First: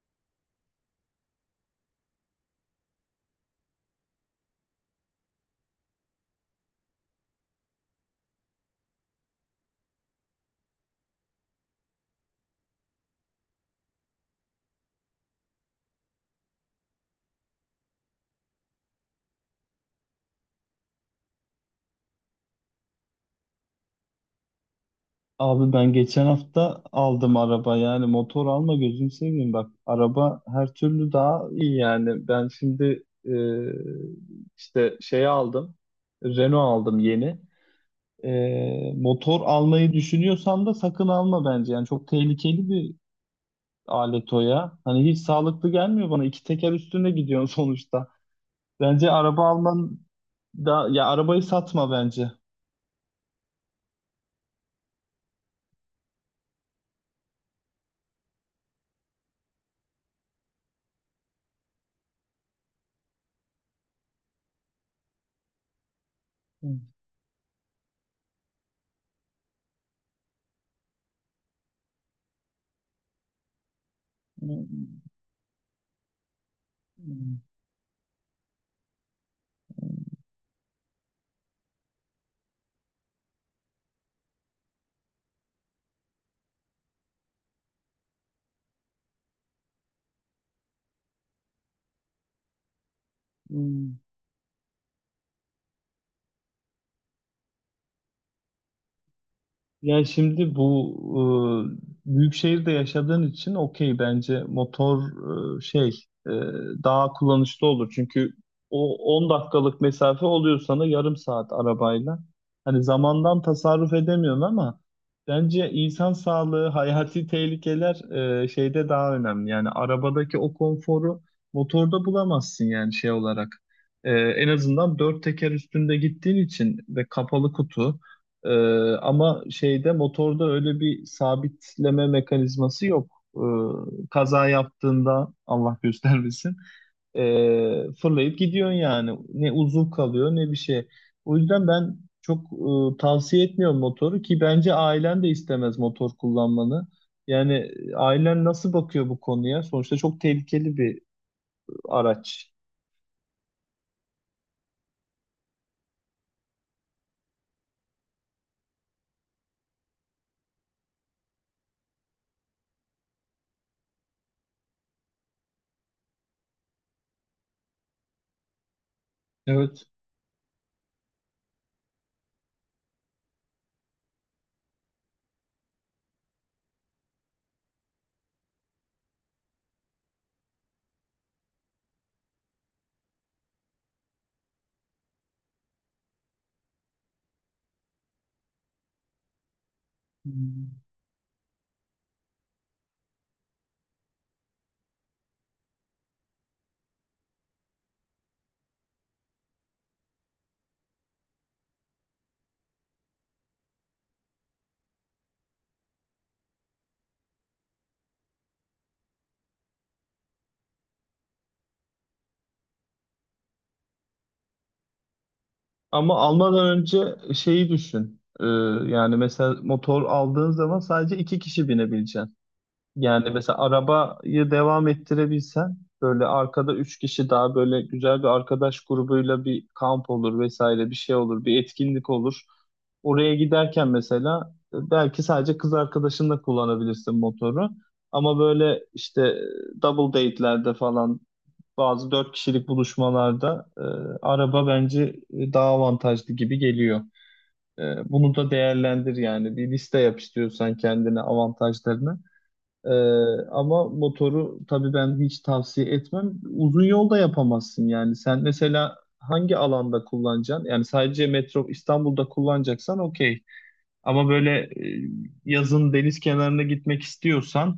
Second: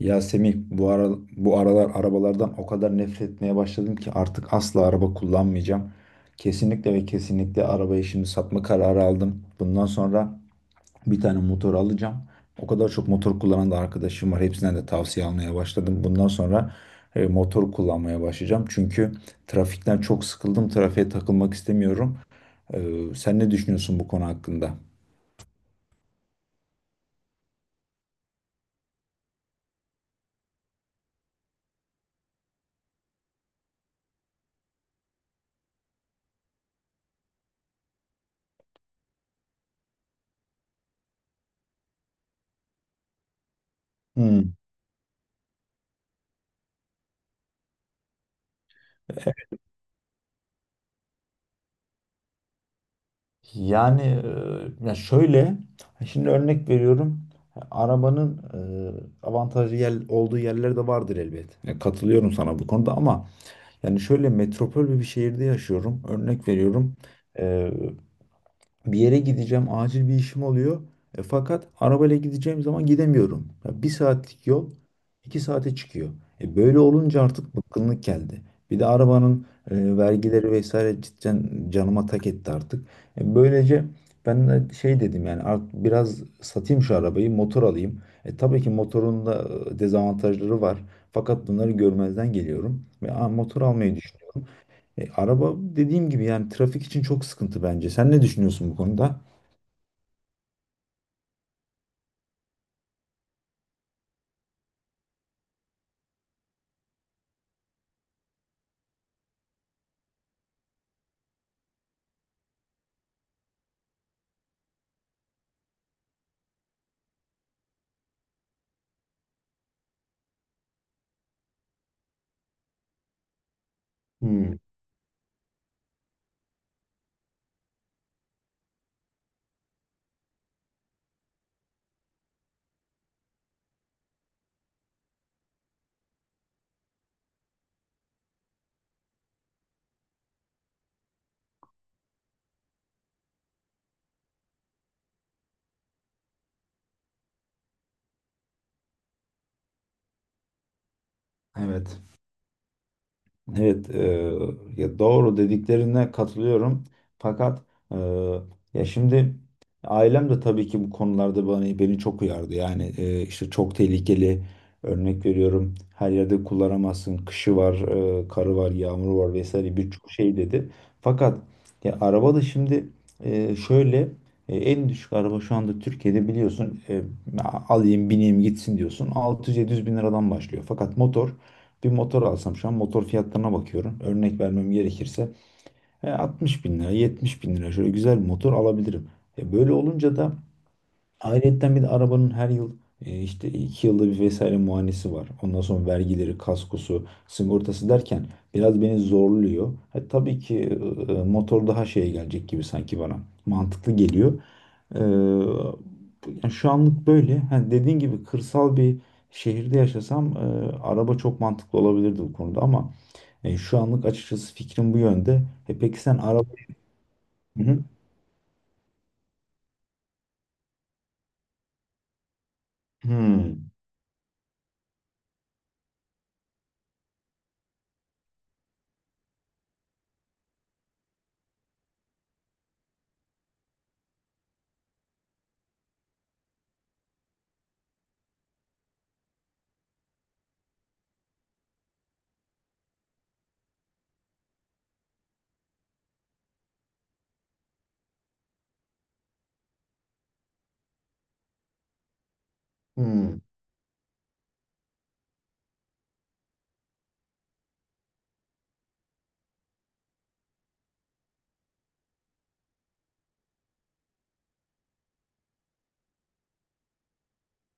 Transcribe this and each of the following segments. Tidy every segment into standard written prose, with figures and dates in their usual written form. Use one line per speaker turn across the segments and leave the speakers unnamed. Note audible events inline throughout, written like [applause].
Ya Semih bu ara, bu aralar arabalardan o kadar nefret etmeye başladım ki artık asla araba kullanmayacağım. Kesinlikle ve kesinlikle arabayı şimdi satma kararı aldım. Bundan sonra bir tane motor alacağım. O kadar çok motor kullanan da arkadaşım var. Hepsinden de tavsiye almaya başladım. Bundan sonra motor kullanmaya başlayacağım. Çünkü trafikten çok sıkıldım. Trafiğe takılmak istemiyorum. Sen ne düşünüyorsun bu konu hakkında?
Abi, ben geçen hafta aldım araba. Yani motor alma, gözünü seveyim, bak araba her türlü daha iyi. Yani ben şimdi işte şey aldım, Renault aldım yeni. Motor almayı düşünüyorsan da sakın alma bence. Yani çok tehlikeli bir alet o,
Hmm.
ya hani hiç sağlıklı gelmiyor bana, iki teker üstüne gidiyorsun [laughs] sonuçta bence araba alman, da ya arabayı satma bence.
Yani ya şöyle şimdi örnek veriyorum arabanın olduğu yerler de vardır elbet. Ya katılıyorum sana bu konuda ama yani şöyle metropol bir şehirde yaşıyorum. Örnek
Hı,
veriyorum bir yere gideceğim, acil bir işim oluyor. Fakat arabayla gideceğim zaman gidemiyorum. Ya bir
hı,
saatlik yol iki saate çıkıyor. Böyle
hı,
olunca artık bıkkınlık geldi. Bir de arabanın vergileri vesaire cidden canıma tak etti artık. Böylece ben de şey dedim yani artık biraz satayım şu arabayı, motor alayım. Tabii ki motorun da dezavantajları var. Fakat bunları görmezden geliyorum ve motor
hı.
almayı düşünüyorum. Araba dediğim gibi yani trafik için çok sıkıntı bence. Sen ne düşünüyorsun bu konuda?
Yani şimdi bu büyük şehirde yaşadığın için okey, bence motor şey e, daha kullanışlı olur. Çünkü o 10 dakikalık mesafe oluyor sana, yarım saat arabayla. Hani zamandan tasarruf edemiyorsun ama bence insan sağlığı, [laughs] hayati tehlikeler şeyde daha önemli. Yani arabadaki o konforu motorda bulamazsın, yani şey olarak. En
Hmm,
azından dört teker üstünde gittiğin için, ve kapalı kutu. Ama şeyde, motorda öyle bir sabitleme mekanizması yok. Kaza yaptığında Allah göstermesin, fırlayıp gidiyorsun yani. Ne uzuv kalıyor ne bir şey. O yüzden ben çok tavsiye etmiyorum motoru, ki bence ailen de istemez motor kullanmanı. Yani ailen nasıl bakıyor bu konuya? Sonuçta çok tehlikeli bir
evet.
araç.
Evet, ya doğru dediklerine katılıyorum. Fakat e, ya şimdi ailem de tabii ki bu konularda beni çok uyardı. Yani işte çok tehlikeli. Örnek veriyorum, her yerde kullanamazsın. Kışı var, karı var, yağmuru var vesaire
Evet.
birçok şey dedi. Fakat ya araba da şimdi şöyle en düşük araba şu anda Türkiye'de biliyorsun, alayım bineyim gitsin diyorsun. 600-700 bin liradan başlıyor. Fakat motor, bir motor alsam şu an motor fiyatlarına bakıyorum. Örnek vermem gerekirse 60 bin lira, 70 bin lira şöyle güzel bir motor alabilirim. Böyle olunca da ayrıyetten bir de arabanın her yıl işte 2 yılda bir vesaire muayenesi var. Ondan sonra vergileri, kaskosu, sigortası derken biraz beni zorluyor. Tabii ki motor daha şeye gelecek gibi sanki bana mantıklı geliyor. E, yani şu anlık böyle. Ha, dediğin gibi kırsal bir şehirde yaşasam araba çok mantıklı olabilirdi bu konuda ama şu anlık açıkçası fikrim bu yönde. Peki
Ama
sen araba...
almadan önce
Hı
şeyi
hı.
düşün. Yani mesela motor aldığın zaman sadece iki kişi binebileceksin. Yani mesela
Hmm.
arabayı devam ettirebilsen, böyle arkada üç kişi daha, böyle güzel bir arkadaş grubuyla bir kamp olur vesaire, bir şey olur, bir etkinlik olur. Oraya giderken mesela belki sadece kız arkadaşınla kullanabilirsin motoru. Ama böyle işte double date'lerde falan, bazı dört kişilik buluşmalarda araba bence daha avantajlı gibi geliyor. E, Bunu da değerlendir, yani bir liste yap istiyorsan kendine avantajlarını. E,
Hmm.
Ama motoru tabii ben hiç tavsiye etmem. Uzun yolda yapamazsın yani. Sen mesela hangi alanda kullanacaksın? Yani sadece metro İstanbul'da kullanacaksan okey. Ama böyle yazın deniz kenarına gitmek istiyorsan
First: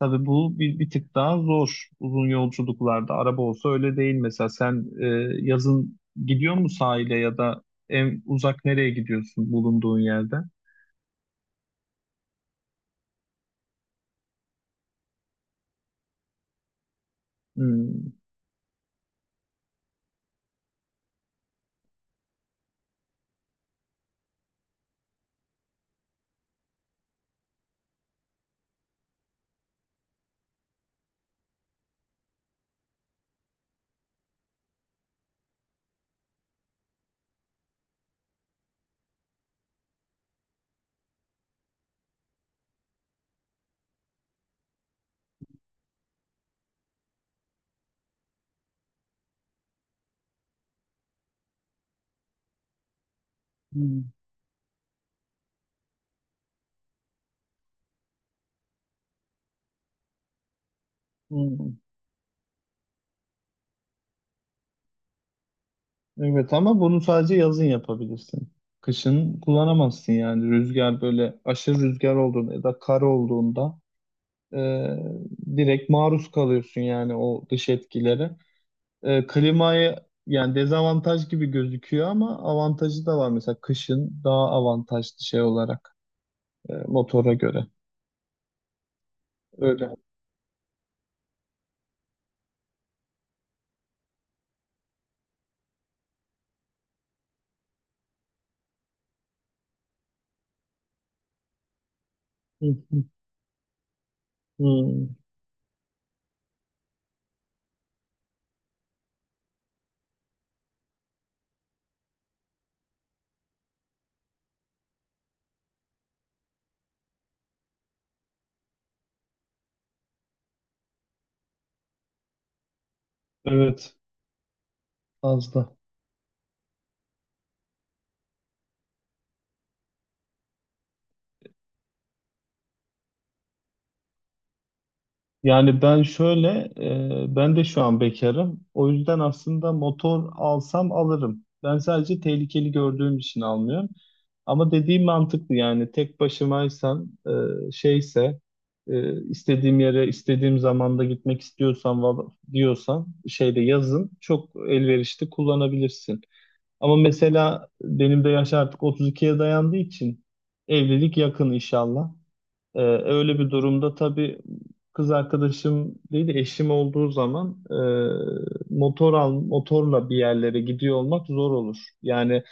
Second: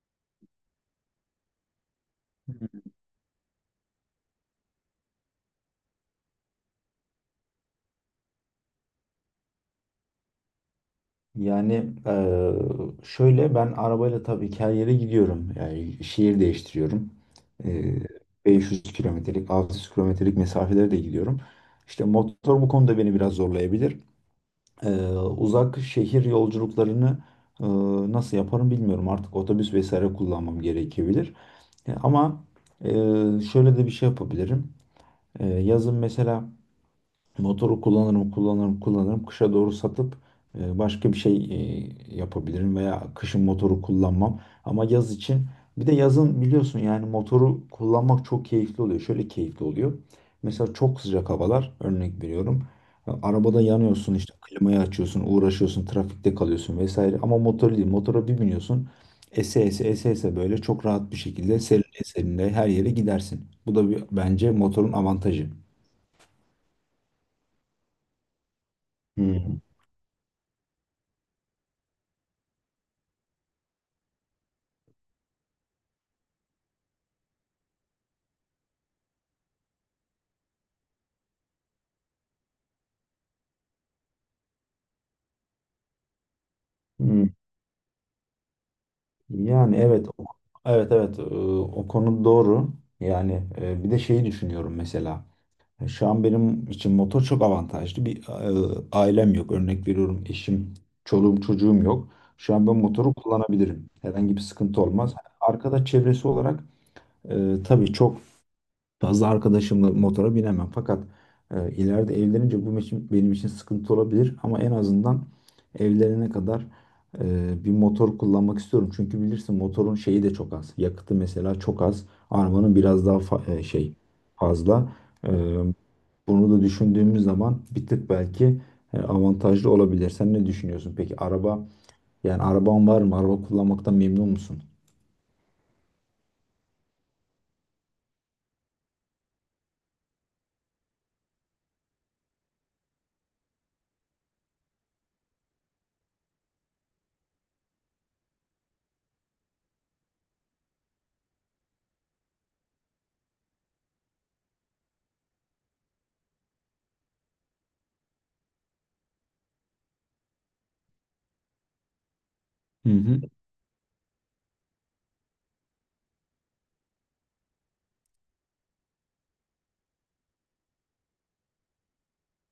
tabii, bu bir tık daha zor, uzun yolculuklarda. Araba olsa öyle değil mesela. Sen yazın gidiyor mu sahile, ya da en uzak nereye gidiyorsun bulunduğun yerde?
Yani eee, şöyle ben arabayla tabii ki her yere gidiyorum. Yani şehir değiştiriyorum. Eee,
Hmm,
500 kilometrelik, 600 kilometrelik mesafelere de gidiyorum. İşte motor bu konuda beni biraz zorlayabilir. Uzak şehir yolculuklarını eee, nasıl yaparım bilmiyorum. Artık otobüs vesaire kullanmam gerekebilir. Ama eee, şöyle de bir şey yapabilirim. Yazın mesela motoru kullanırım, kullanırım, kullanırım. Kışa doğru satıp başka bir şey yapabilirim veya kışın motoru kullanmam. Ama yaz için, bir de yazın biliyorsun yani motoru kullanmak çok keyifli oluyor. Şöyle keyifli oluyor. Mesela çok sıcak havalar örnek veriyorum. Ya, arabada
hmm,
yanıyorsun işte klimayı açıyorsun, uğraşıyorsun, trafikte kalıyorsun vesaire. Ama motor değil. Motora bir biniyorsun. Ese ese ese ese böyle çok rahat bir şekilde
hmm.
serinle serinle her yere gidersin. Bu da bir, bence motorun avantajı.
Evet, ama bunu sadece yazın yapabilirsin. Kışın
Hmm.
kullanamazsın yani, rüzgar, böyle aşırı rüzgar olduğunda ya da kar olduğunda e, direkt maruz kalıyorsun yani o dış etkilere. Klimayı, yani dezavantaj gibi gözüküyor ama avantajı da var. Mesela kışın daha avantajlı şey olarak,
Hmm.
motora göre.
Yani
Öyle.
evet evet, o konu doğru. Yani bir de şeyi düşünüyorum mesela. Şu an benim için motor çok avantajlı. Bir, ailem yok. Örnek veriyorum eşim, çoluğum, çocuğum yok. Şu
Hı
an ben
hı.
motoru kullanabilirim. Herhangi bir sıkıntı
Hı.
olmaz. Arkada çevresi olarak tabii çok fazla arkadaşımla motora binemem. Fakat ileride evlenince benim için sıkıntı olabilir. Ama en azından evlenene kadar bir motor kullanmak istiyorum. Çünkü bilirsin motorun şeyi de çok az. Yakıtı mesela çok az. Arabanın biraz daha şey
Evet.
fazla. E,
Fazla.
bunu da düşündüğümüz zaman bir tık belki avantajlı olabilir. Sen ne düşünüyorsun? Peki araba, yani araban var mı? Araba kullanmaktan memnun musun?
Yani ben şöyle, ben de şu an bekarım. O yüzden aslında motor alsam alırım. Ben sadece tehlikeli gördüğüm için almıyorum. Ama dediğim mantıklı, yani tek başımaysam, şeyse, istediğim yere, istediğim zamanda gitmek istiyorsan, diyorsan, şeyde yazın çok elverişli kullanabilirsin. Ama mesela benim de yaş artık 32'ye dayandığı için, evlilik yakın inşallah.
Hı hı.
Öyle bir durumda tabii, kız arkadaşım değil de eşim olduğu zaman, motorla bir yerlere gidiyor olmak zor olur. Yani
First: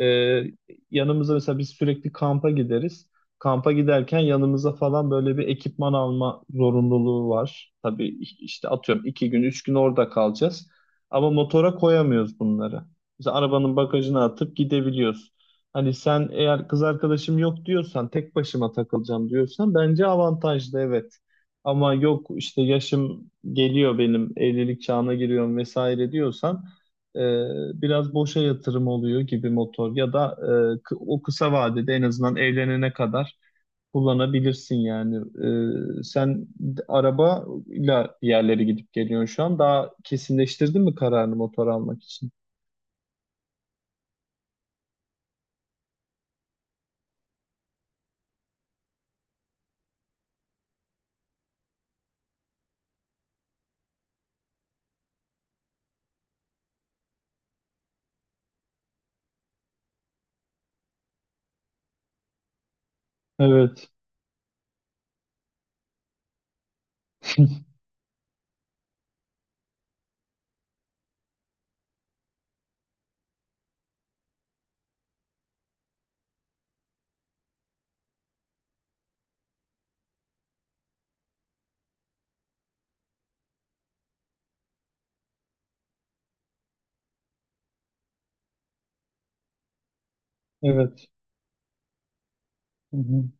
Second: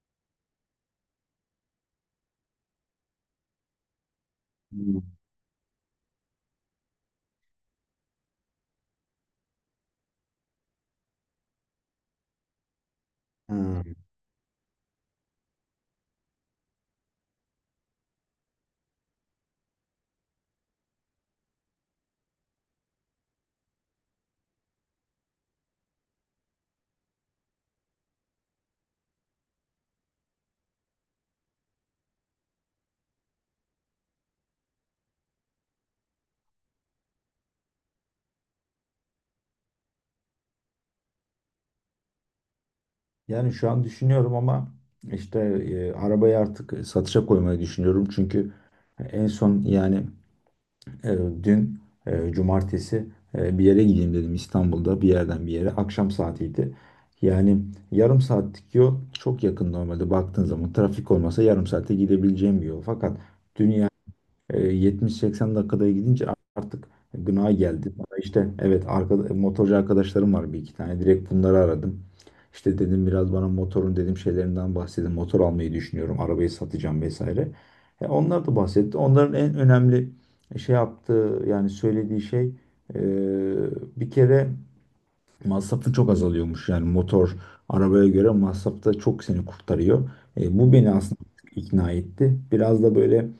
ee, yanımıza mesela biz sürekli kampa gideriz. Kampa giderken yanımıza
Hmm.
falan böyle bir ekipman alma zorunluluğu var. Tabii işte atıyorum 2 gün, 3 gün orada kalacağız. Ama motora koyamıyoruz bunları. Mesela arabanın
Ha.
bagajına atıp gidebiliyoruz. Hani sen eğer kız arkadaşım yok diyorsan, tek başıma takılacağım diyorsan bence avantajlı, evet. Ama yok, işte yaşım geliyor benim, evlilik çağına giriyorum vesaire diyorsan, e, biraz boşa yatırım oluyor gibi motor. Ya da o kısa vadede, en azından evlenene kadar kullanabilirsin yani. Sen arabayla bir yerlere gidip geliyorsun şu an. Daha kesinleştirdin mi kararını motor almak için?
Yani şu an düşünüyorum ama işte arabayı artık satışa koymayı düşünüyorum. Çünkü en son yani dün cumartesi bir yere gideyim dedim İstanbul'da bir yerden bir yere. Akşam saatiydi. Yani yarım saatlik yol çok yakın, normalde baktığın zaman trafik olmasa yarım saate gidebileceğim bir yol. Fakat dün
Evet,
70-80 dakikada gidince artık gına geldi. Bana işte evet, motorcu arkadaşlarım var bir iki tane. Direkt bunları aradım. İşte dedim biraz bana motorun dedim şeylerinden bahsedin. Motor almayı düşünüyorum. Arabayı satacağım vesaire. Onlar da bahsetti. Onların en önemli şey yaptığı yani söylediği şey, e, bir kere masrafı çok azalıyormuş. Yani motor arabaya göre masrafta çok seni kurtarıyor. Bu beni
evet.
aslında ikna etti. Biraz da
Hı
böyle
hı,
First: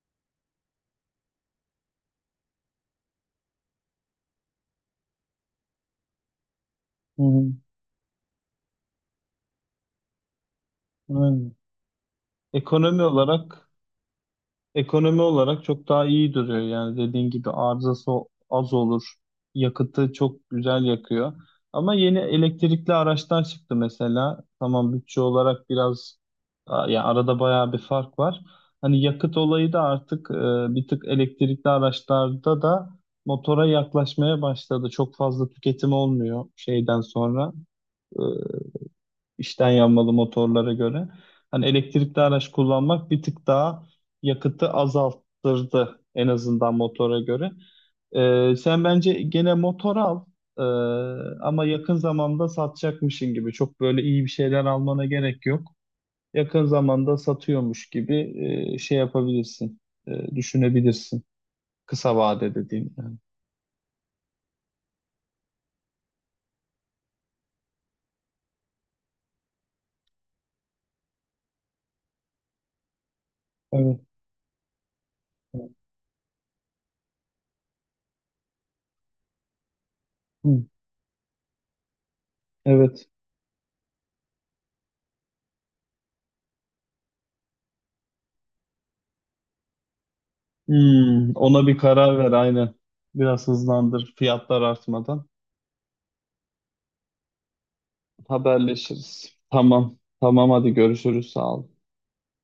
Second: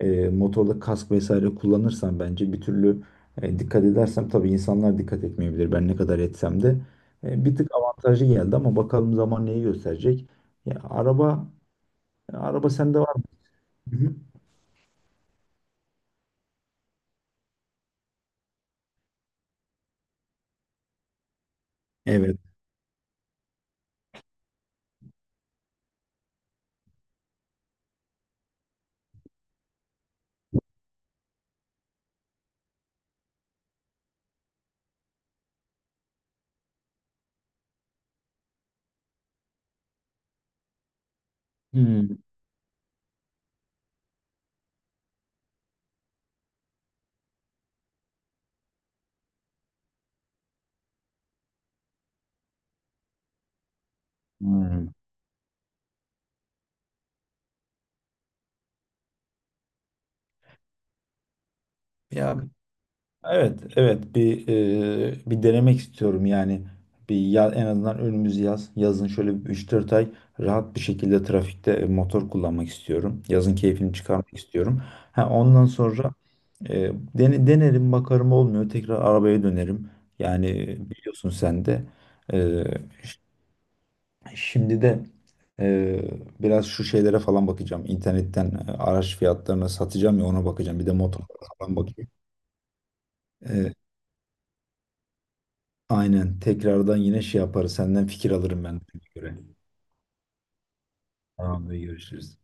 motorda kask vesaire kullanırsam bence bir türlü dikkat edersem, tabii insanlar dikkat etmeyebilir. Ben ne kadar etsem de
hı hı.
bir tık avantajı geldi ama bakalım zaman neyi gösterecek. Ya,
Aynen.
araba sende
Ekonomi
var mı?
olarak.
Hı hı.
Ekonomi olarak çok daha iyi duruyor, yani dediğin gibi arızası az olur. Yakıtı çok güzel yakıyor. Ama yeni
Evet.
elektrikli araçlar çıktı mesela. Tamam, bütçe olarak biraz ya arada bayağı bir fark var. Hani yakıt olayı da artık bir tık elektrikli araçlarda da motora yaklaşmaya başladı. Çok fazla tüketim olmuyor şeyden sonra. E, içten yanmalı motorlara göre. Hani
Hmm.
elektrikli araç kullanmak bir tık daha yakıtı azalttırdı, en azından motora göre. Sen bence gene motor al. Ee, Ama yakın zamanda satacakmışın gibi. Çok böyle iyi bir şeyler
Hmm.
almana gerek yok. Yakın zamanda satıyormuş gibi şey yapabilirsin, düşünebilirsin. Kısa
Ya
vade dediğim yani.
evet, evet, bir bir denemek istiyorum yani. Bir ya, en azından önümüz yaz. Yazın şöyle bir 3-4 ay rahat bir şekilde trafikte motor kullanmak istiyorum. Yazın keyfini
Evet.
çıkarmak istiyorum. Ha, ondan sonra e, denerim bakarım, olmuyor tekrar arabaya dönerim. Yani
Hı.
biliyorsun sen de. E,
Evet.
ş- şimdi de e, biraz şu şeylere falan bakacağım. İnternetten araç fiyatlarına, satacağım ya, ona bakacağım. Bir de motor
Hmm, ona
falan
bir
bakayım.
karar ver aynen. Biraz
E,
hızlandır, fiyatlar artmadan.
Aynen. Tekrardan yine şey yaparız. Senden fikir alırım ben de.
Haberleşiriz. Tamam. Tamam, hadi görüşürüz. Sağ ol.
Tamam, görüşürüz.